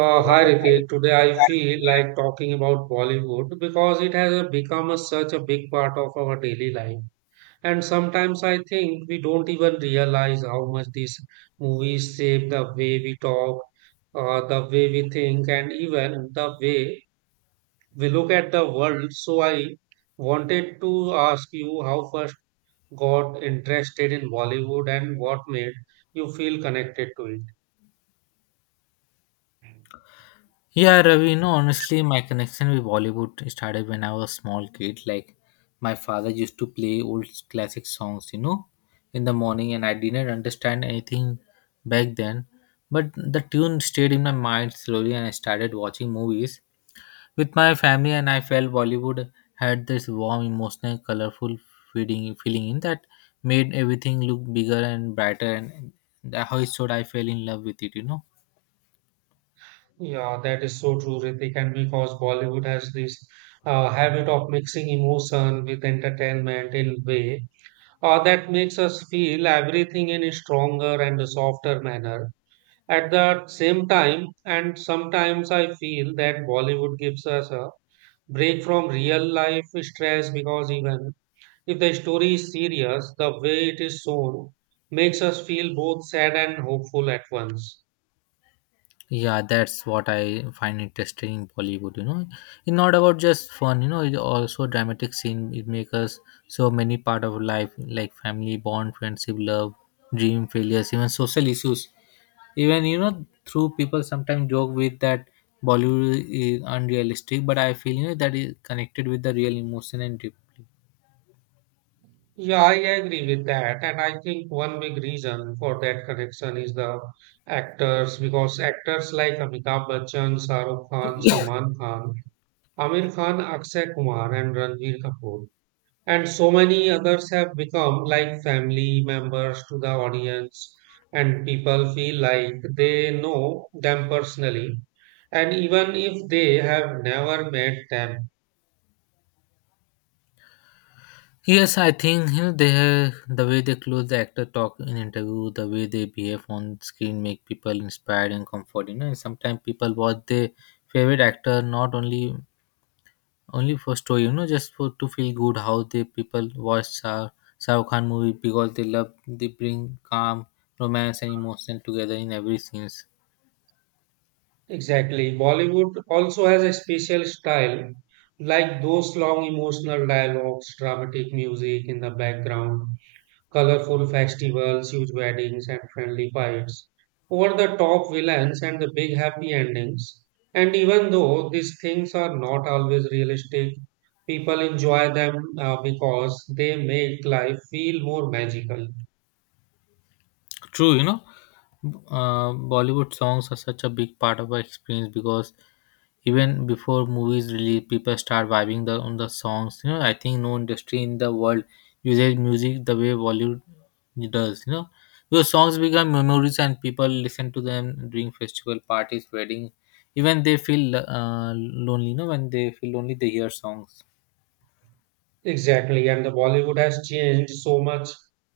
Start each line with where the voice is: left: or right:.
right: Hi Ritik. Today I feel like talking about Bollywood because it has such a big part of our daily life. And sometimes I think we don't even realize how much these movies shape the way we talk, the way we think, and even the way we look at the world. So I wanted to ask you how first got interested in Bollywood and what made you feel connected to it.
left: Yeah, Ravi, no, honestly, my connection with Bollywood started when I was a small kid. Like, my father used to play old classic songs, in the morning, and I didn't understand anything back then. But the tune stayed in my mind slowly, and I started watching movies with my family, and I felt Bollywood had this warm, emotional, colorful feeling in that made everything look bigger and brighter, and that's how it showed I fell in love with it.
right: Yeah, that is so true, Ritik, and because Bollywood has this habit of mixing emotion with entertainment in way that makes us feel everything in a stronger and a softer manner. At the same time, and sometimes I feel that Bollywood gives us a break from real life stress because even if the story is serious, the way it is shown makes us feel both sad and hopeful at once.
left: Yeah, that's what I find interesting in Bollywood. It's not about just fun. It's also dramatic scene. It makes us so many part of life, like family bond, friendship, love, dream, failures, even social issues. Even through people sometimes joke with that Bollywood is unrealistic, but I feel that is connected with the real emotion and deeply.
right: Yeah, I agree with that. And I think one big reason for that connection is the actors, because actors like Amitabh Bachchan, Shah Rukh Khan, Salman Khan, Amir Khan, Akshay Kumar, and Ranbir Kapoor, and so many others have become like family members to the audience, and people feel like they know them personally. And even if they have never met them.
left: Yes, I think they have, the way they close the actor talk in interview, the way they behave on screen make people inspired and comfort. You know, sometimes people watch their favorite actor not only for story, just for to feel good. How they people watch Shah Rukh Khan movie because they love they bring calm, romance, and emotion together in every scenes.
right: Exactly. Bollywood also has a special style, like those long emotional dialogues, dramatic music in the background, colorful festivals, huge weddings, and friendly fights, over the top villains, and the big happy endings. And even though these things are not always realistic, people enjoy them because they make life feel more magical.
left: True, Bollywood songs are such a big part of our experience because even before movies release, people start vibing the on the songs. You know, I think no industry in the world uses music the way Bollywood does. You know, because songs become memories and people listen to them during festival parties, weddings. Even they feel lonely. You know, when they feel lonely, they hear songs.
right: Exactly, and the Bollywood has changed so much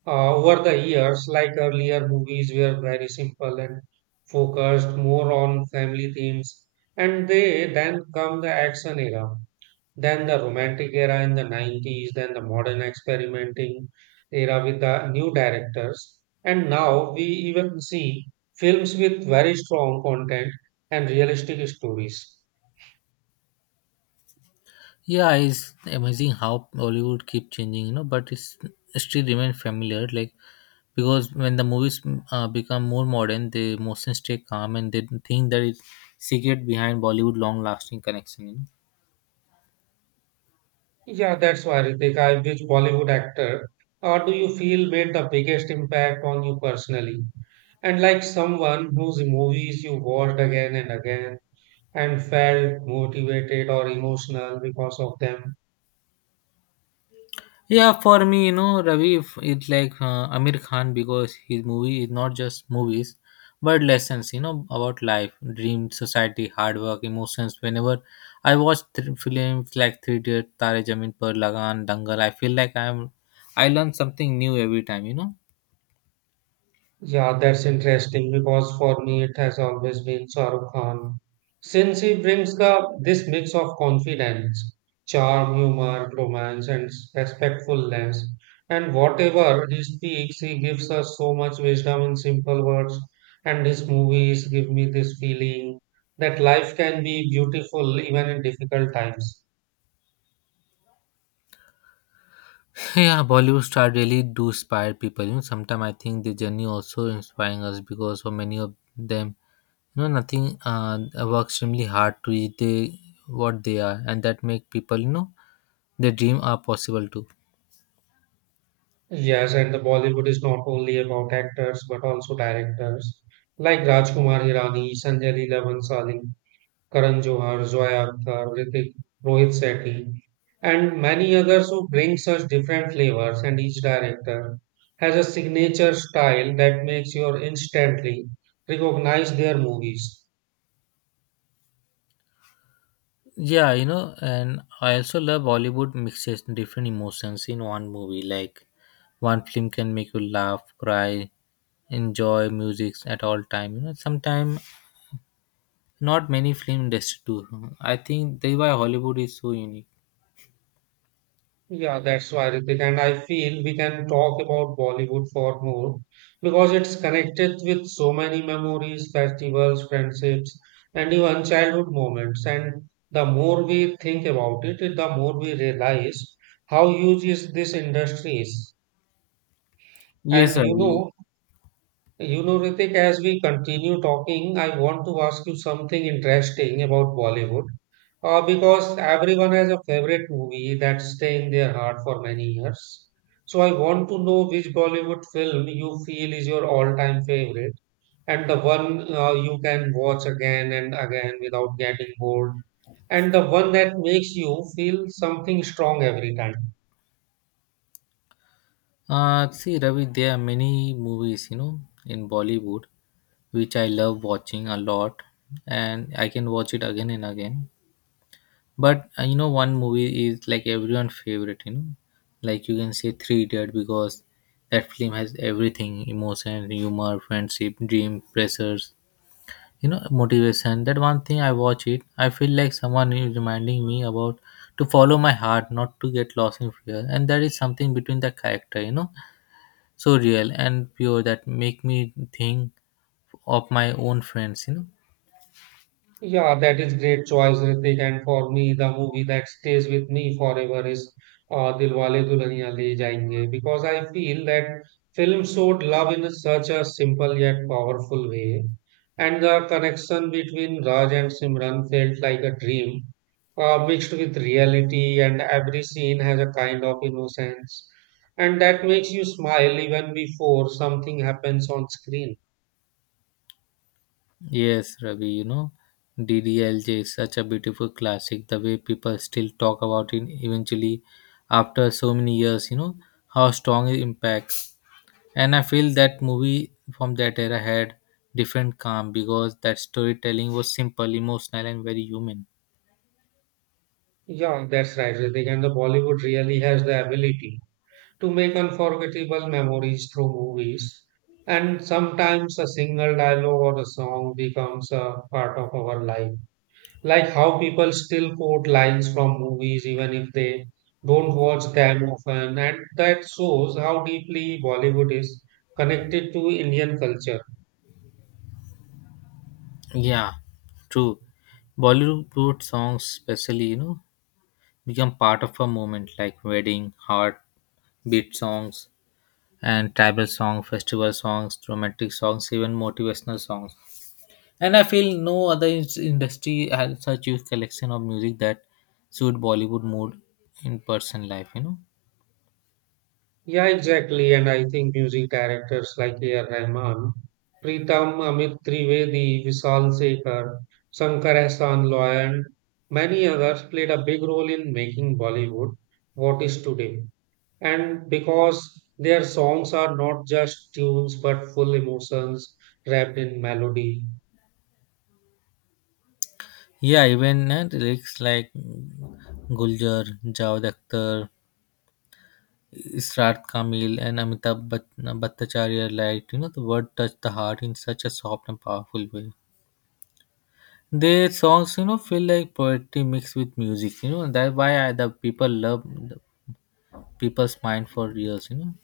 right: over the years. Like earlier, movies were very simple and focused more on family themes, and they then come the action era, then the romantic era in the 90s, then the modern experimenting era with the new directors, and now we even see films with very strong content and realistic stories.
left: Yeah, it's amazing how Hollywood keep changing, you know, but it's still remain familiar. Like because when the movies become more modern, the emotions stay calm, and they think that it's secret behind Bollywood long-lasting connection. You know.
right: Yeah, that's why, Ritik. Which Bollywood actor or do you feel made the biggest impact on you personally? And like someone whose movies you watched again and again and felt motivated or emotional because of them?
left: Yeah, for me, you know, Ravi, if it's like Amir Khan because his movie is not just movies, but lessons, you know, about life, dreams, society, hard work, emotions. Whenever I watch films like Three Idiots, Tare Zameen Par, Lagan, Dangal, I feel like I learn something new every time, you know.
right: Yeah, that's interesting because for me it has always been Shah Rukh Khan. Since he brings the this mix of confidence, charm, humor, romance, and respectfulness, and whatever he speaks, he gives us so much wisdom in simple words. And his movies give me this feeling that life can be beautiful even in difficult times.
left: Yeah, Bollywood star really do inspire people. You know, sometimes I think the journey also inspiring us because for many of them no, nothing. Work extremely hard to reach they what they are, and that make people, you know, their dream are possible too.
right: Yes, and the Bollywood is not only about actors but also directors like Rajkumar Hirani, Sanjay Leela Bhansali. Karan Johar, Zoya Akhtar, Hrithik, Rohit Sethi, and many others who bring such different flavors, and each director has a signature style that makes you instantly recognize their movies.
left: Yeah, you know, and I also love Bollywood mixes different emotions in one movie. Like one film can make you laugh, cry, enjoy music at all time. You know, sometimes not many film industry do. I think that's why Hollywood is so unique.
right: Yeah, that's why, Ritik. And I feel we can talk about Bollywood for more because it's connected with so many memories, festivals, friendships, and even childhood moments. And the more we think about it, the more we realize how huge is this industry is.
left: Yes,
right: And
left: sir.
right: you know, Ritik, as we continue talking, I want to ask you something interesting about Bollywood. Because everyone has a favorite movie that stay in their heart for many years. So I want to know which Bollywood film you feel is your all-time favorite and the one you can watch again and again without getting bored and the one that makes you feel something strong every time.
left: See, Ravi, there are many movies, you know, in Bollywood, which I love watching a lot, and I can watch it again and again. But you know, one movie is like everyone favorite, you know, like you can say Three Idiot because that film has everything: emotion, humor, friendship, dream, pressures, you know, motivation. That one thing I watch it, I feel like someone is reminding me about to follow my heart, not to get lost in fear, and that is something between the character, you know, so real and pure that make me think of my own friends.
right: Yeah, that is great choice, Ritik. And for me, the movie that stays with me forever is Dilwale Dulhaniya Le Jayenge because I feel that film showed love in such a simple yet powerful way, and the connection between Raj and Simran felt like a dream, mixed with reality, and every scene has a kind of innocence, and that makes you smile even before something happens on screen.
left: Yes, Ravi, DDLJ is such a beautiful classic, the way people still talk about it eventually after so many years, how strong it impacts. And I feel that movie from that era had different calm because that storytelling was simple, emotional, and very human.
right: Yeah, that's right, Ritik. And the Bollywood really has the ability to make unforgettable memories through movies. And sometimes a single dialogue or a song becomes a part of our life. Like how people still quote lines from movies even if they don't watch them often. And that shows how deeply Bollywood is connected to Indian culture.
left: Yeah, true. Bollywood songs especially, you know, become part of a moment like wedding heart beat songs and tribal songs, festival songs, romantic songs, even motivational songs. And I feel no other industry has such huge collection of music that suit Bollywood mood in person life. You know,
right: Yeah, exactly. And I think using characters like A R. Rahman, Pritam Amit Trivedi, Vishal Shekhar, Shankar Ehsaan Loy, and many others played a big role in making Bollywood what is today. And because their songs are not just tunes but full emotions wrapped in melody.
left: yeah, even the lyrics like Guljar, Javed Akhtar, Israt Kamil, and Bhattacharya, like you know, the word touched the heart in such a soft and powerful way. Their songs, you know, feel like poetry mixed with music, you know, and that's why I, the people love the people's mind for years, you know.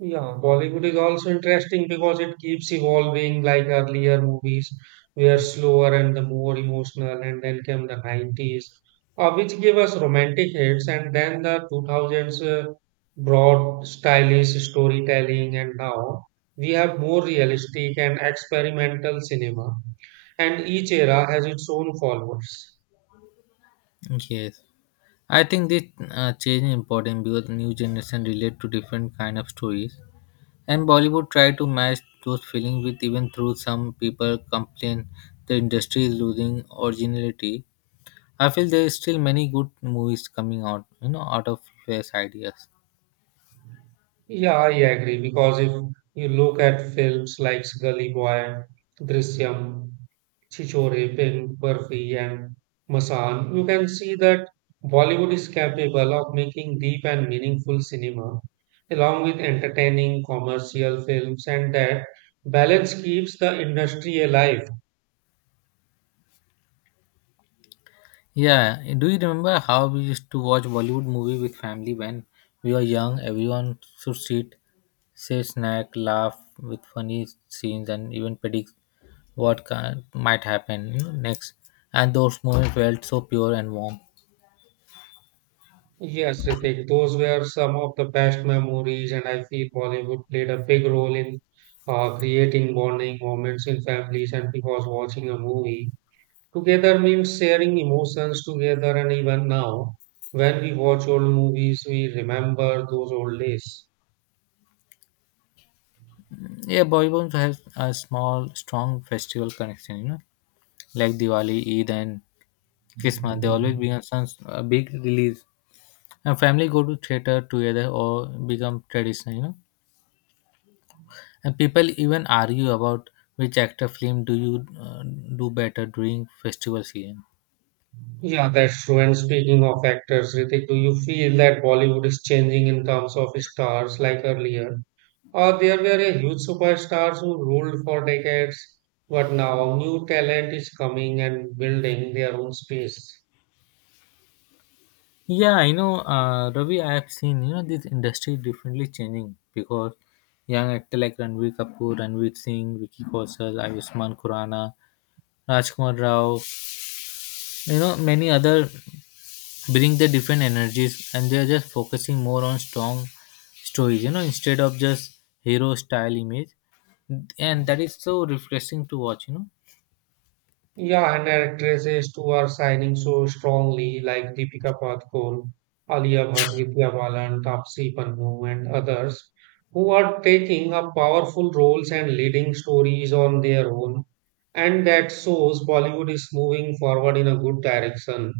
right: Yeah, Bollywood is also interesting because it keeps evolving like earlier movies were slower and the more emotional, and then came the 90s, which gave us romantic hits, and then the 2000s brought stylish storytelling, and now we have more realistic and experimental cinema, and each era has its own followers.
left: Yes, I think this change is important because new generation relate to different kind of stories, and Bollywood try to match those feelings with even through some people complain the industry is losing originality. I feel there is still many good movies coming out, you know, out of fresh ideas.
right: Yeah, I agree because if you look at films like Gully Boy, Drishyam, Chichore, Pen, Barfi, and Masan, you can see that Bollywood is capable of making deep and meaningful cinema along with entertaining commercial films, and that balance keeps the industry alive.
left: Yeah, do you remember how we used to watch Bollywood movie with family when we were young? Everyone should sit, say, snack, laugh with funny scenes, and even predict what kind, might happen you know, next. And those moments felt so pure and warm.
right: Yes, Ritik, those were some of the best memories, and I feel Bollywood played a big role in creating bonding moments in families and because watching a movie together means sharing emotions together, and even now, when we watch old movies, we remember those old days.
left: Yeah, Bollywood has a small, strong festival connection. You know, like Diwali, Eid, and Christmas. They always bring us a big release, and family go to theater together or become traditional. You know, and people even argue about which actor film do you do better during festival season.
right: Yeah, that's true. And speaking of actors, Ritik, do you feel that Bollywood is changing in terms of stars like earlier? Or there were a huge superstars who ruled for decades, but now new talent is coming and building their own space.
left: Yeah, you know, Ravi, I have seen you know this industry differently changing because young actor like Ranveer Kapoor, Ranveer Singh, Vicky Kaushal, Ayushmann Khurrana, Rajkumar Rao, you know, many other bring the different energies, and they are just focusing more on strong stories, you know, instead of just hero style image, and that is so refreshing to watch, you know.
right: Yeah, and actresses too are signing so strongly, like Deepika Padukone, Alia Bhatt, Vidya Balan, Taapsee Pannu, and others, who are taking up powerful roles and leading stories on their own. And that shows Bollywood is moving forward in a good direction.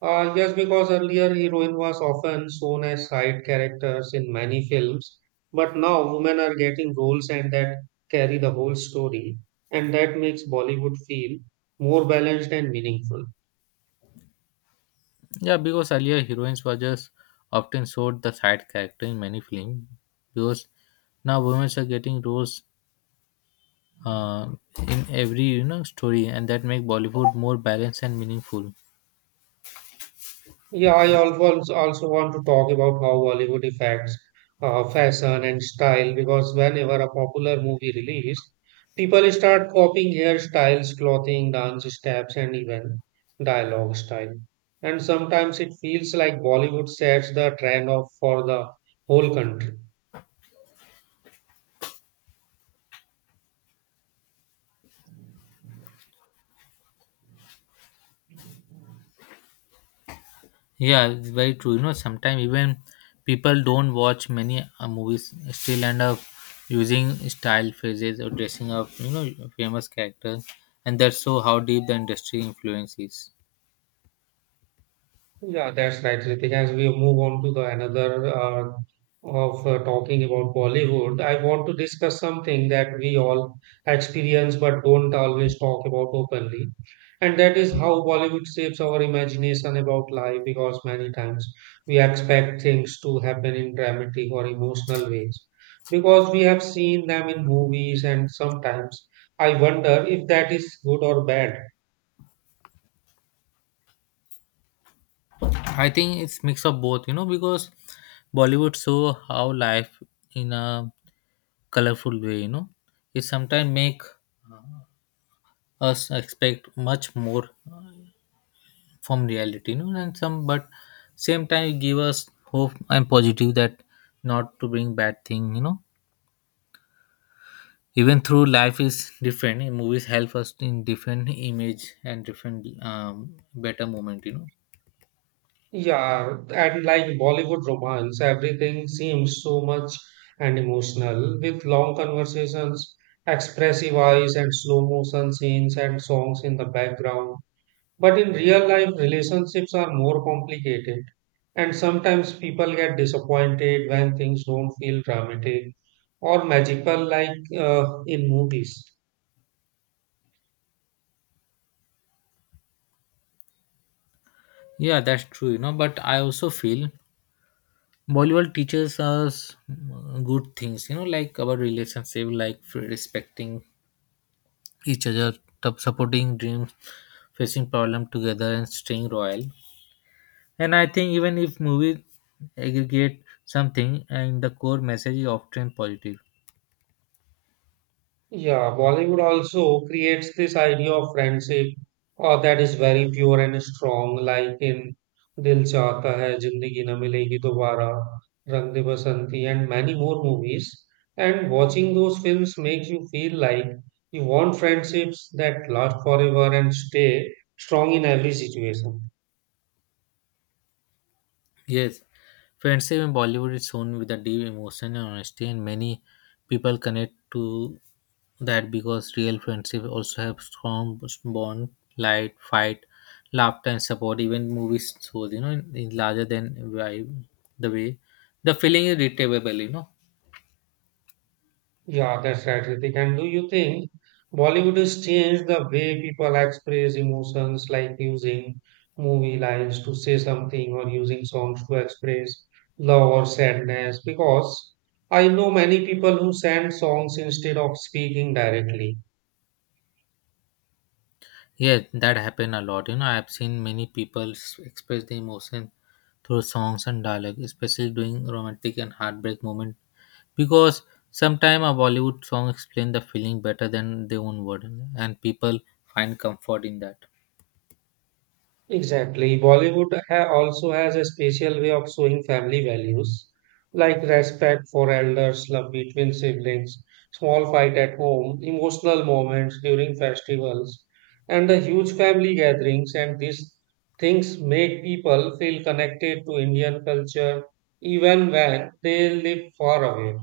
right: Yes, because earlier heroine was often shown as side characters in many films, but now women are getting roles and that carry the whole story, and that makes Bollywood feel more balanced and meaningful.
left: Yeah, because earlier heroines were just often showed the side character in many films. Because now women are getting roles uh, in every you know story, and that make Bollywood more balanced and meaningful.
right: Yeah, I always also want to talk about how Bollywood affects fashion and style because whenever a popular movie released, people start copying hairstyles, clothing, dance steps, and even dialogue style. And sometimes it feels like Bollywood sets the trend of for the whole country.
left: Yeah, it's very true. You know, sometimes even people don't watch many movies still end up using style phrases or dressing up. You know, famous characters, and that's so how deep the industry influence is.
right: Yeah, that's right, Ritik. As we move on to the another of talking about Bollywood, I want to discuss something that we all experience but don't always talk about openly. And that is how Bollywood shapes our imagination about life because many times we expect things to happen in dramatic or emotional ways because we have seen them in movies, and sometimes I wonder if that is good or bad.
left: I think it's mix of both, you know, because Bollywood show how life in a colorful way, you know, it sometimes make us expect much more from reality, you know, and some but same time it give us hope and positive that not to bring bad thing, you know. Even through life is different, eh, movies help us in different image and different better moment, you know.
right: Yeah, and like Bollywood romance, everything seems so much and emotional with long conversations, expressive eyes, and slow motion scenes and songs in the background. But in real life, relationships are more complicated, and sometimes people get disappointed when things don't feel dramatic or magical like in movies.
left: Yeah, that's true, you know. But I also feel Bollywood teaches us good things, you know, like about relationship, like respecting each other, supporting dreams, facing problem together, and staying royal. And I think even if movies aggregate something, and the core message is often positive.
right: Yeah, Bollywood also creates this idea of friendship that is very pure and strong, like in Dil Chahta Hai, Zindagi Na Milegi Dobara, Rang De Basanti, and many more movies. And watching those films makes you feel like you want friendships that last forever and stay strong in every situation.
left: Yes, friendship in Bollywood is shown with a deep emotion and honesty, and many people connect to that because real friendship also have strong bond, light, fight, laughter, and support. Even movies shows, you know, in larger than vibe, the way the feeling is retrievable, you know.
right: Yeah, that's right, Ritik. And do you think Bollywood has changed the way people express emotions, like using movie lines to say something or using songs to express love or sadness? Because I know many people who send songs instead of speaking directly.
left: Yeah, that happened a lot. You know, I've seen many people express the emotion through songs and dialogue, especially during romantic and heartbreak moment. Because sometimes a Bollywood song explains the feeling better than their own word, and people find comfort in that.
right: Exactly. Bollywood ha also has a special way of showing family values, like respect for elders, love between siblings, small fight at home, emotional moments during festivals, and the huge family gatherings. And these things make people feel connected to Indian culture even when they live far away.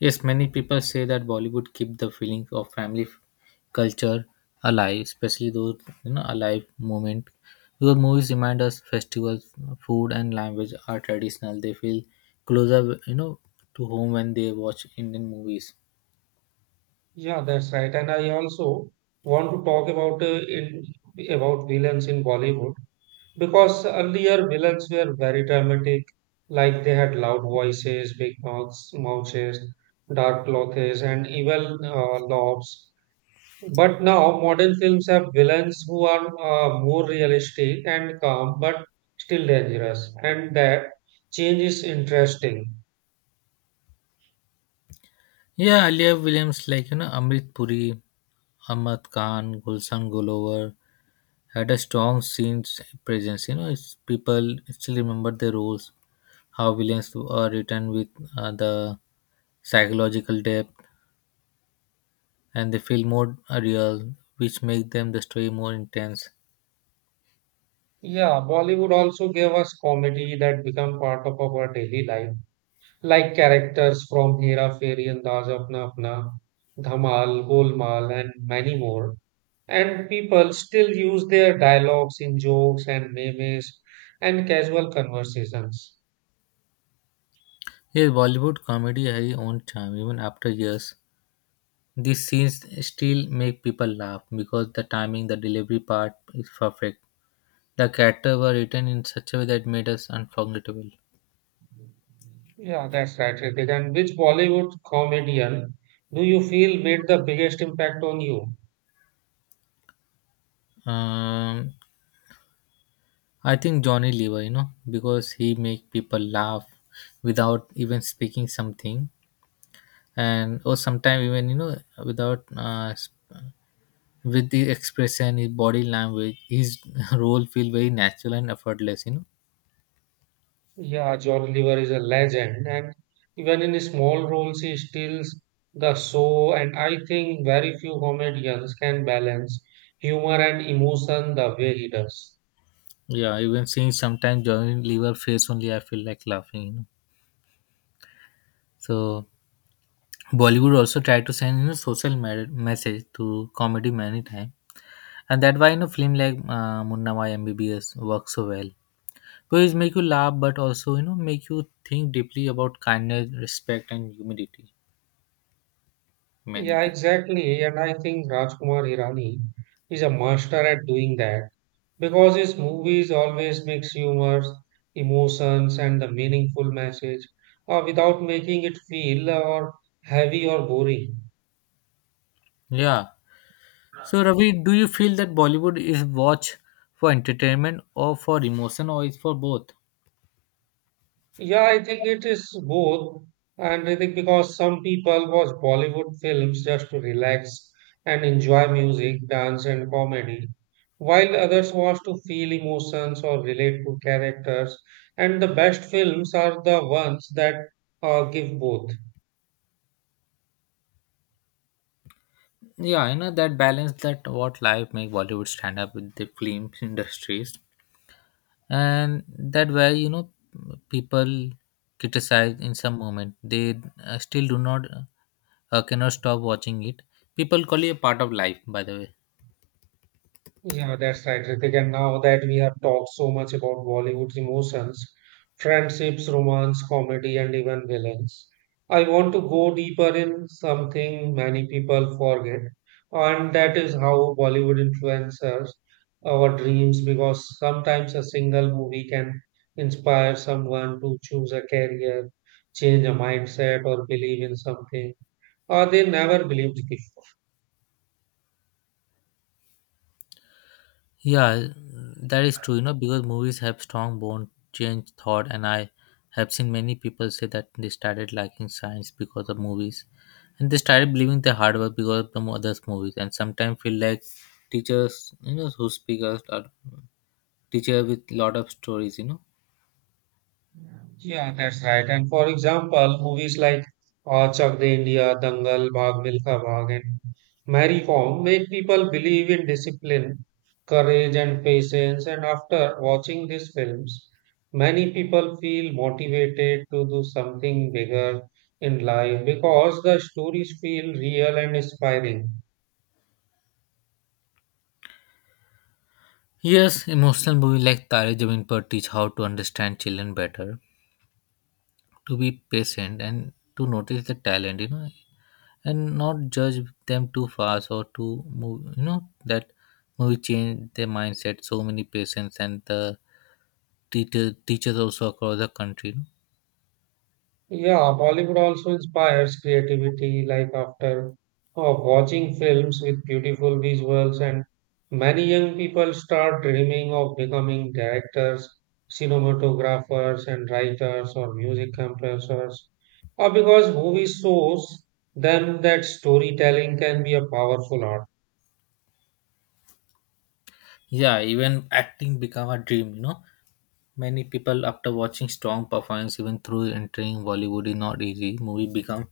left: Yes, many people say that Bollywood keep the feeling of family culture alive, especially those you know alive moment. Because movies remind us festivals, food, and language are traditional. They feel closer, you know, to home when they watch Indian movies.
right: Yeah, that's right. And I also want to talk about about villains in Bollywood. Because earlier villains were very dramatic, like they had loud voices, big mouths, dark clothes, and evil lobs. But now modern films have villains who are more realistic and calm, but still dangerous, and that change is interesting.
left: Yeah, Alia Williams, like you know, Amrit Puri, Ahmad Khan, Gulshan Gullover had a strong scene presence. You know, it's people still remember the roles, how villains are written with the psychological depth, and they feel more real, which make them the story more intense.
right: Yeah, Bollywood also gave us comedy that become part of our daily life like characters from Hera Fairy and Daaz Apna Apna, Dhamal, Golmaal, and many more. And people still use their dialogues in jokes and memes and casual conversations.
left: Yes, Bollywood comedy has its own charm, even after years. These scenes still make people laugh because the timing, the delivery part is perfect. The character were written in such a way that made us unforgettable.
right: Yeah, that's right, Ritik. And which Bollywood comedian do you feel made the biggest impact on you?
left: Um, I think Johnny Lever, you know, because he make people laugh without even speaking something, and or sometimes even you know without with the expression, his body language, his role feel very natural and effortless. You know,
right: Yeah, John Oliver is a legend, and even in small roles, he steals the show. And I think very few comedians can balance humor and emotion the way he does.
left: yeah, even seeing sometimes Johnny Lever face only, I feel like laughing. So Bollywood also tried to send social message to comedy many times, and that why film like Munna Mai MBBS works so well because it make you laugh but also make you think deeply about kindness, respect, and humility,
right: Yeah,
left: humanity.
right: exactly. And I think Rajkumar Hirani is a master at doing that because his movies always mix humor, emotions, and the meaningful message without making it feel or heavy or boring.
left: Yeah, so Ravi, do you feel that Bollywood is watched for entertainment or for emotion, or is for both?
right: Yeah, I think it is both. And I think because some people watch Bollywood films just to relax and enjoy music, dance, and comedy, while others watch to feel emotions or relate to characters. And the best films are the ones that give both.
left: Yeah, you know, that balance that what life make Bollywood stand up with the film industries. And that where, you know, people criticize in some moment, they still do not, cannot stop watching it. People call it a part of life, by the way.
right: Yeah, that's right, Ritik. And now that we have talked so much about Bollywood's emotions, friendships, romance, comedy, and even villains, I want to go deeper in something many people forget, and that is how Bollywood influences our dreams because sometimes a single movie can inspire someone to choose a career, change a mindset, or believe in something, or they never believed.
left: Yeah, that is true, you know, because movies have strong bond, change thought, and I have seen many people say that they started liking science because of movies, and they started believing the hard work because of the others movies, and sometimes feel like teachers, you know, who speak us are teacher with lot of stories, you know.
right: Yeah, that's right. And for example, movies like Chak De India, Dangal, Bhag Milkha Bhag, and Marry Form make people believe in discipline, courage, and patience. And after watching these films, many people feel motivated to do something bigger in life because the stories feel real and inspiring.
left: Yes, emotional movies like Tare Zameen Par teach how to understand children better, to be patient, and to notice the talent, you know, and not judge them too fast or too move. You know that movie changed their mindset. So many patients and the teachers also across the country. You know?
right: Yeah, Bollywood also inspires creativity. Like after watching films with beautiful visuals, and many young people start dreaming of becoming directors, cinematographers, and writers or music composers. Or because movie shows them that storytelling can be a powerful art.
left: Yeah, even acting become a dream. You know, many people after watching strong performance, even through entering Bollywood is not easy. Movie become,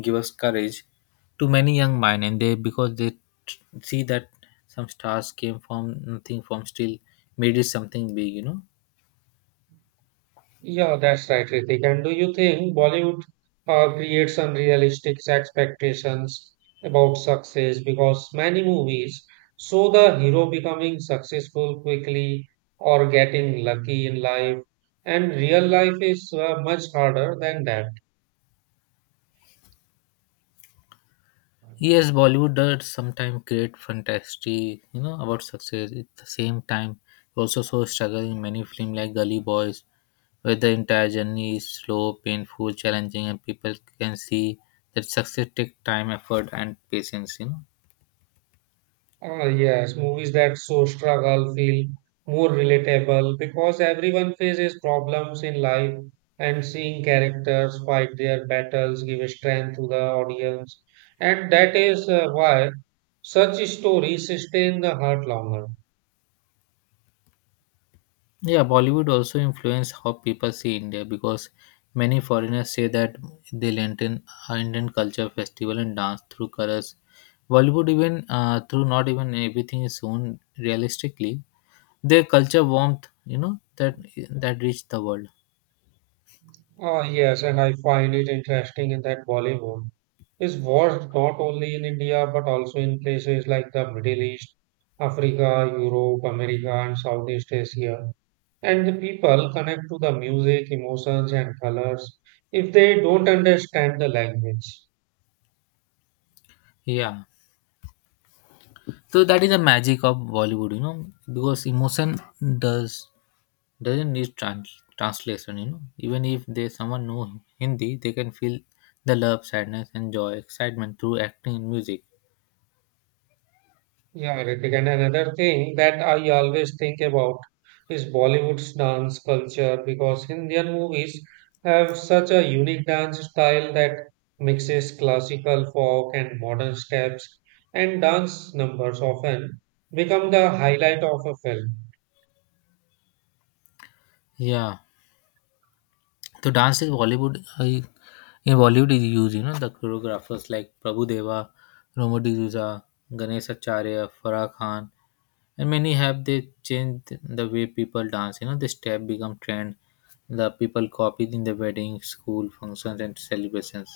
left: give us courage to many young mind, and they, because they see that some stars came from nothing, from still made it something big, you know.
right: Yeah, that's right, Ritik. And do you think Bollywood creates unrealistic expectations about success? Because many movies show the hero becoming successful quickly or getting lucky in life, and real life is much harder than that.
left: Yes, Bollywood does sometimes create fantasy, you know, about success. At the same time, also so struggle in many film like Gully Boys, where the entire journey is slow, painful, challenging, and people can see that success takes time, effort, and patience. You know,
right: Ah, yes, movies that show struggle feel more relatable because everyone faces problems in life, and seeing characters fight their battles give strength to the audience. And that is why such stories stay in the heart longer.
left: yeah, Bollywood also influenced how people see India because many foreigners say that they learned in Indian culture, festival, and dance through colors. Bollywood even, through not even everything is shown realistically. Their culture warmth, you know, that that reached the world.
right: Ah, yes, and I find it interesting in that Bollywood is watched not only in India but also in places like the Middle East, Africa, Europe, America, and Southeast Asia. And the people connect to the music, emotions, and colors if they don't understand the language.
left: Yeah. So that is the magic of Bollywood, you know, because emotion does doesn't need translation. You know, even if they someone know Hindi, they can feel the love, sadness, and joy, excitement through acting and music.
right: Yeah, Ritik. And another thing that I always think about is Bollywood's dance culture because Indian movies have such a unique dance style that mixes classical, folk, and modern steps, and dance numbers often become the highlight of a film.
left: Yeah, so dance is Bollywood, in Bollywood is used. You know, the choreographers like Prabhu Deva, Romo D'Souza, Ganesh Acharya, Farah Khan, and many have, they changed the way people dance, you know. The step become trend, the people copied in the wedding, school functions, and celebrations.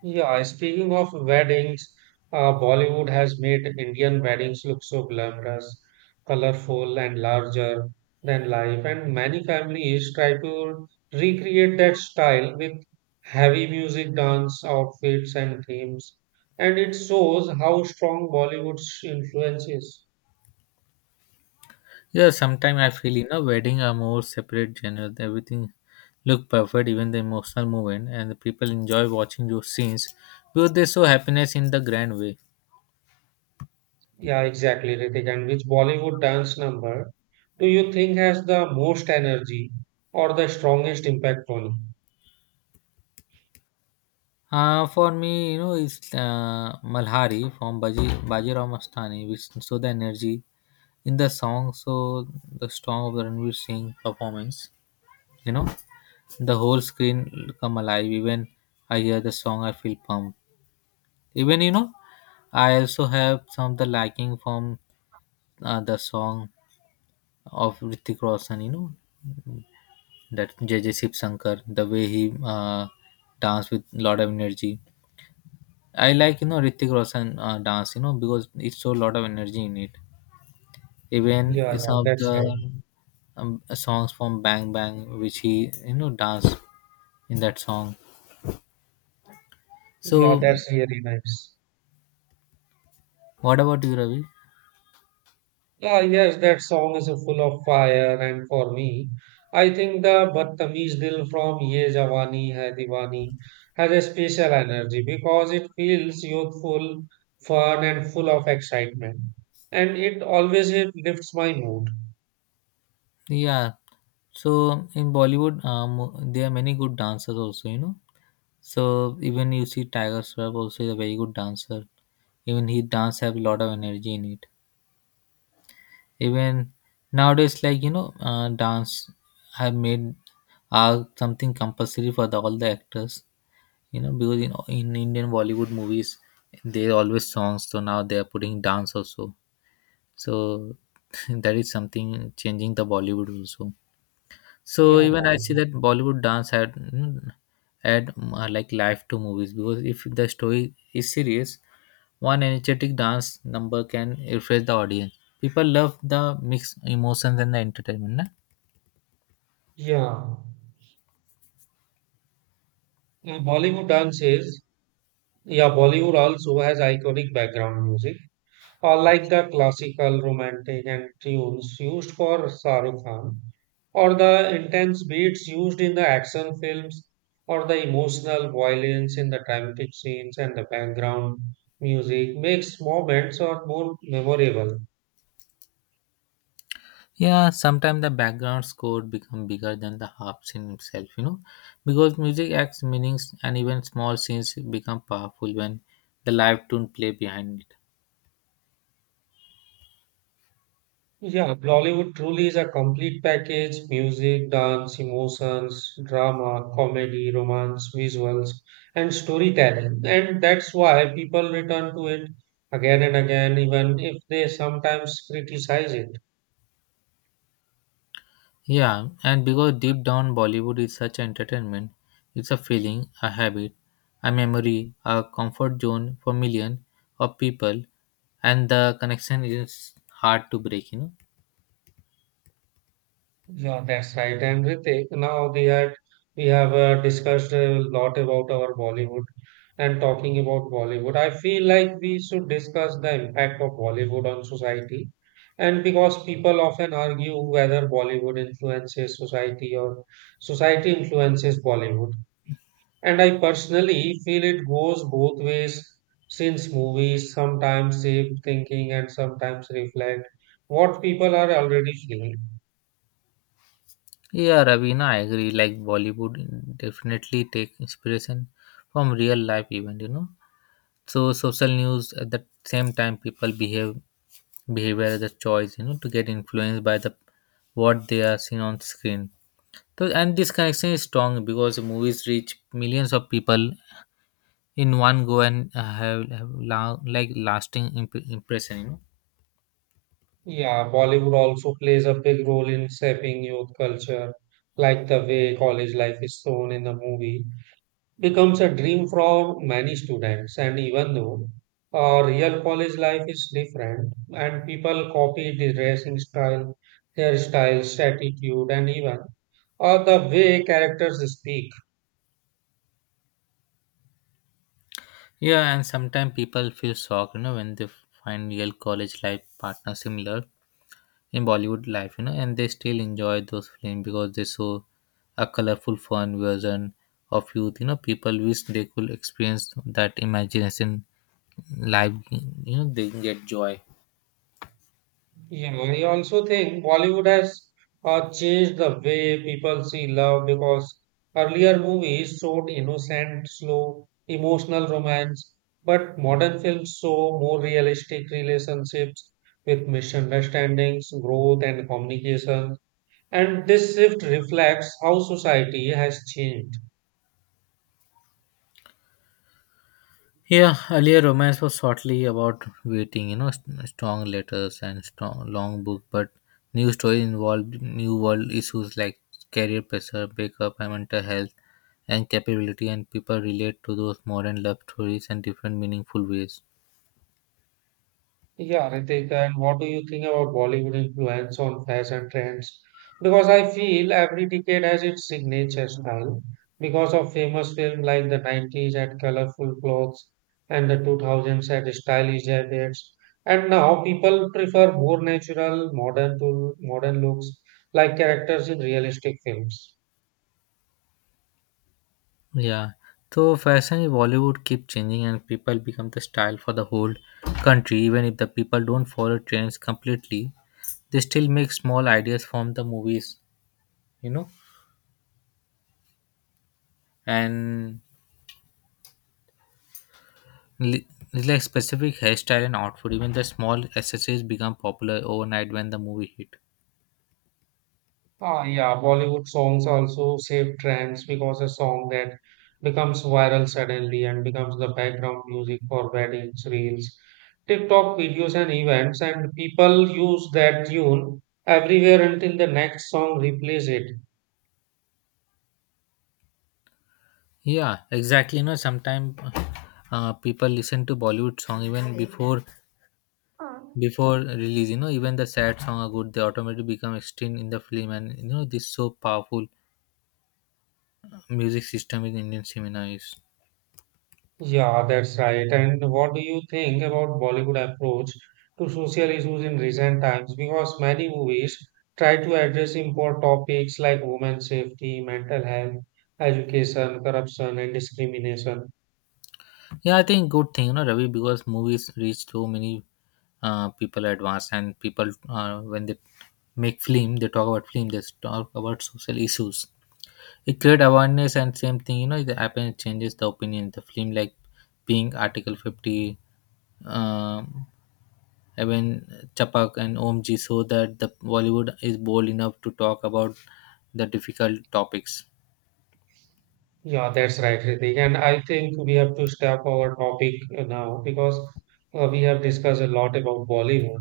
right: Yeah, speaking of weddings, Bollywood has made Indian weddings look so glamorous, colorful, and larger than life. And many families try to recreate that style with heavy music, dance, outfits, and themes. And it shows how strong Bollywood's influence is.
left: Yeah, sometimes I feel, you know, wedding are more separate genre. Everything look perfect, even the emotional moment, and the people enjoy watching those scenes because they show happiness in the grand way.
right: Yeah, exactly, Ritik. And which Bollywood dance number do you think has the most energy or the strongest impact on you?
left: For me, you know, it's Malhari from Baji Bajiram Mastani, which show the energy in the song, so the strong of the Ranveer Singh performance. You know, the whole screen come alive. Even I hear the song, I feel pumped. Even, you know, I also have some of the liking from the song of Ritik Roshan, you know, that J J Shiv Shankar, the way he danced with lot of energy. I like, you know, Ritik Roshan dance, you know, because it shows lot of energy in it. Even
right: Yeah, yeah,
left: some of
right: that's
left: the
right: right.
left: songs from Bang Bang, which he, you know, dance in that song.
right: Yeah,
left: So,
right: that's really nice.
left: what about you, Ravi?
right: Ah, yes, that song is full of fire, and for me, I think the Badtameez Dil from Ye Jawani Hai Diwani has a special energy because it feels youthful, fun, and full of excitement, and it always it lifts my mood.
left: Yeah. So in Bollywood, there are many good dancers also, you know. So even you see Tiger Shroff also is a very good dancer. Even he dance have a lot of energy in it. Even nowadays, like, you know, dance have made, are something compulsory for all the actors. You know, because in Indian Bollywood movies, there are always songs. So now they are putting dance also. So that is something changing the Bollywood also. So
right: Yeah,
left: even I see that Bollywood dance had add like life to movies, because if the story is serious, one energetic dance number can refresh the audience. People love the mixed emotions and the entertainment, na?
right: yeah. Bollywood dances, yeah, Bollywood also has iconic background music, or like the classical romantic and tunes used for Shahrukh Khan, or the intense beats used in the action films, or the emotional violence in the dramatic scenes, and the background music makes moments or more memorable.
left: Yeah, sometimes the background score become bigger than the harps scene itself, you know, because music acts meanings, and even small scenes become powerful when the live tune play behind it.
right: Yeah, Bollywood truly is a complete package music, dance, emotions, drama, comedy, romance, visuals, and storytelling. And that's why people return to it again and again, even if they sometimes criticize it.
left: Yeah, and because deep down Bollywood is such entertainment, it's a feeling, a habit, a memory, a comfort zone for million of people, and the connection is hard to break. You know.
right: Yeah, that's right. And Ritik, now we have discussed a lot about our Bollywood and talking about Bollywood. I feel like we should discuss the impact of Bollywood on society. And because people often argue whether Bollywood influences society or society influences Bollywood. And I personally feel it goes both ways since movies sometimes shape thinking and sometimes reflect what people are already feeling.
left: Yeah, Ravina, I agree. Like Bollywood definitely take inspiration from real life event. You know, so social news. At the same time, people behave, behavior as a choice. You know, to get influenced by the what they are seeing on screen. So, and this connection is strong because movies reach millions of people in one go, and have like lasting impression. You know?
right: Yeah, Bollywood also plays a big role in shaping youth culture, like the way college life is shown in the movie becomes a dream for many students. And even though real college life is different, and people copy the dressing style, hairstyles, attitude, and even the way characters speak.
left: Yeah, and sometimes people feel shocked, you know, when they find real college life partner similar in Bollywood life, you know, and they still enjoy those films because they show a colorful, fun version of youth. You know, people wish they could experience that imagination life. You know, they get joy.
right: Yeah, I also think Bollywood has changed the way people see love because earlier movies showed innocent, slow, emotional romance, but modern films show more realistic relationships with misunderstandings, growth, and communication. And this shift reflects how society has changed.
left: Yeah, earlier romance was shortly about waiting, you know, strong letters and strong long book, but new story involved new world issues like career pressure, breakup, and mental health, and capability, and people relate to those modern love stories in different meaningful ways.
right: Yeah, Ritik, and what do you think about Bollywood influence on fashion trends? Because I feel every decade has its signature style. Because of famous films like the 90s had colorful clothes and the 2000s had stylish jackets. And now people prefer more natural, modern to modern looks like characters in realistic films.
left: Yeah, so fashion in Bollywood keep changing, and people become the style for the whole country. Even if the people don't follow trends completely, they still make small ideas from the movies, you know, and Li- it's like specific hairstyle and outfit, even the small accessories become popular overnight when the movie hit.
right: Ah, yeah, Bollywood songs also save trends because a song that becomes viral suddenly and becomes the background music for weddings, reels, TikTok videos, and events, and people use that tune everywhere until the next song replaces it.
left: Yeah, exactly. You know, sometimes people listen to Bollywood song even before release. You know, even the sad song are good. They automatically become extreme in the film, and you know this so powerful music system in Indian cinema is.
right: Yeah, that's right. And what do you think about Bollywood approach to social issues in recent times? Because many movies try to address important topics like women's safety, mental health, education, corruption, and discrimination.
left: Yeah, I think good thing. You know, Ravi, because movies reach so many people at once, and people, when they make film, they talk about film. They talk about social issues. It create awareness, and same thing, you know, it happens, changes the opinion. The film like being Article 50, um, even Chapak and OMG, so that the Bollywood is bold enough to talk about the difficult topics.
right: Yeah, that's right, Ritik. And I think we have to step our topic now because we have discussed a lot about Bollywood.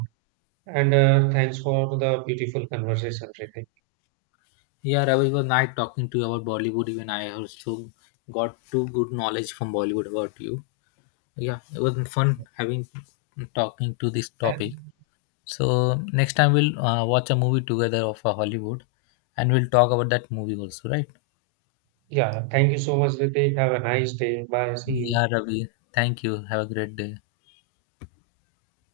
right: And thanks for the beautiful conversation, Ritik.
left: Yeah, Ravi, it was nice talking to you about Bollywood. Even I also got two good knowledge from Bollywood about you. Yeah, it was fun having talking to this topic.
right: Thank-
left: So next time we'll watch a movie together of a Hollywood, and we'll talk about that movie also, right?
right: Yeah, thank you so much, Ritik. Have a nice day. Bye. See you.
left: Yeah, Ravi. Thank you. Have a great day.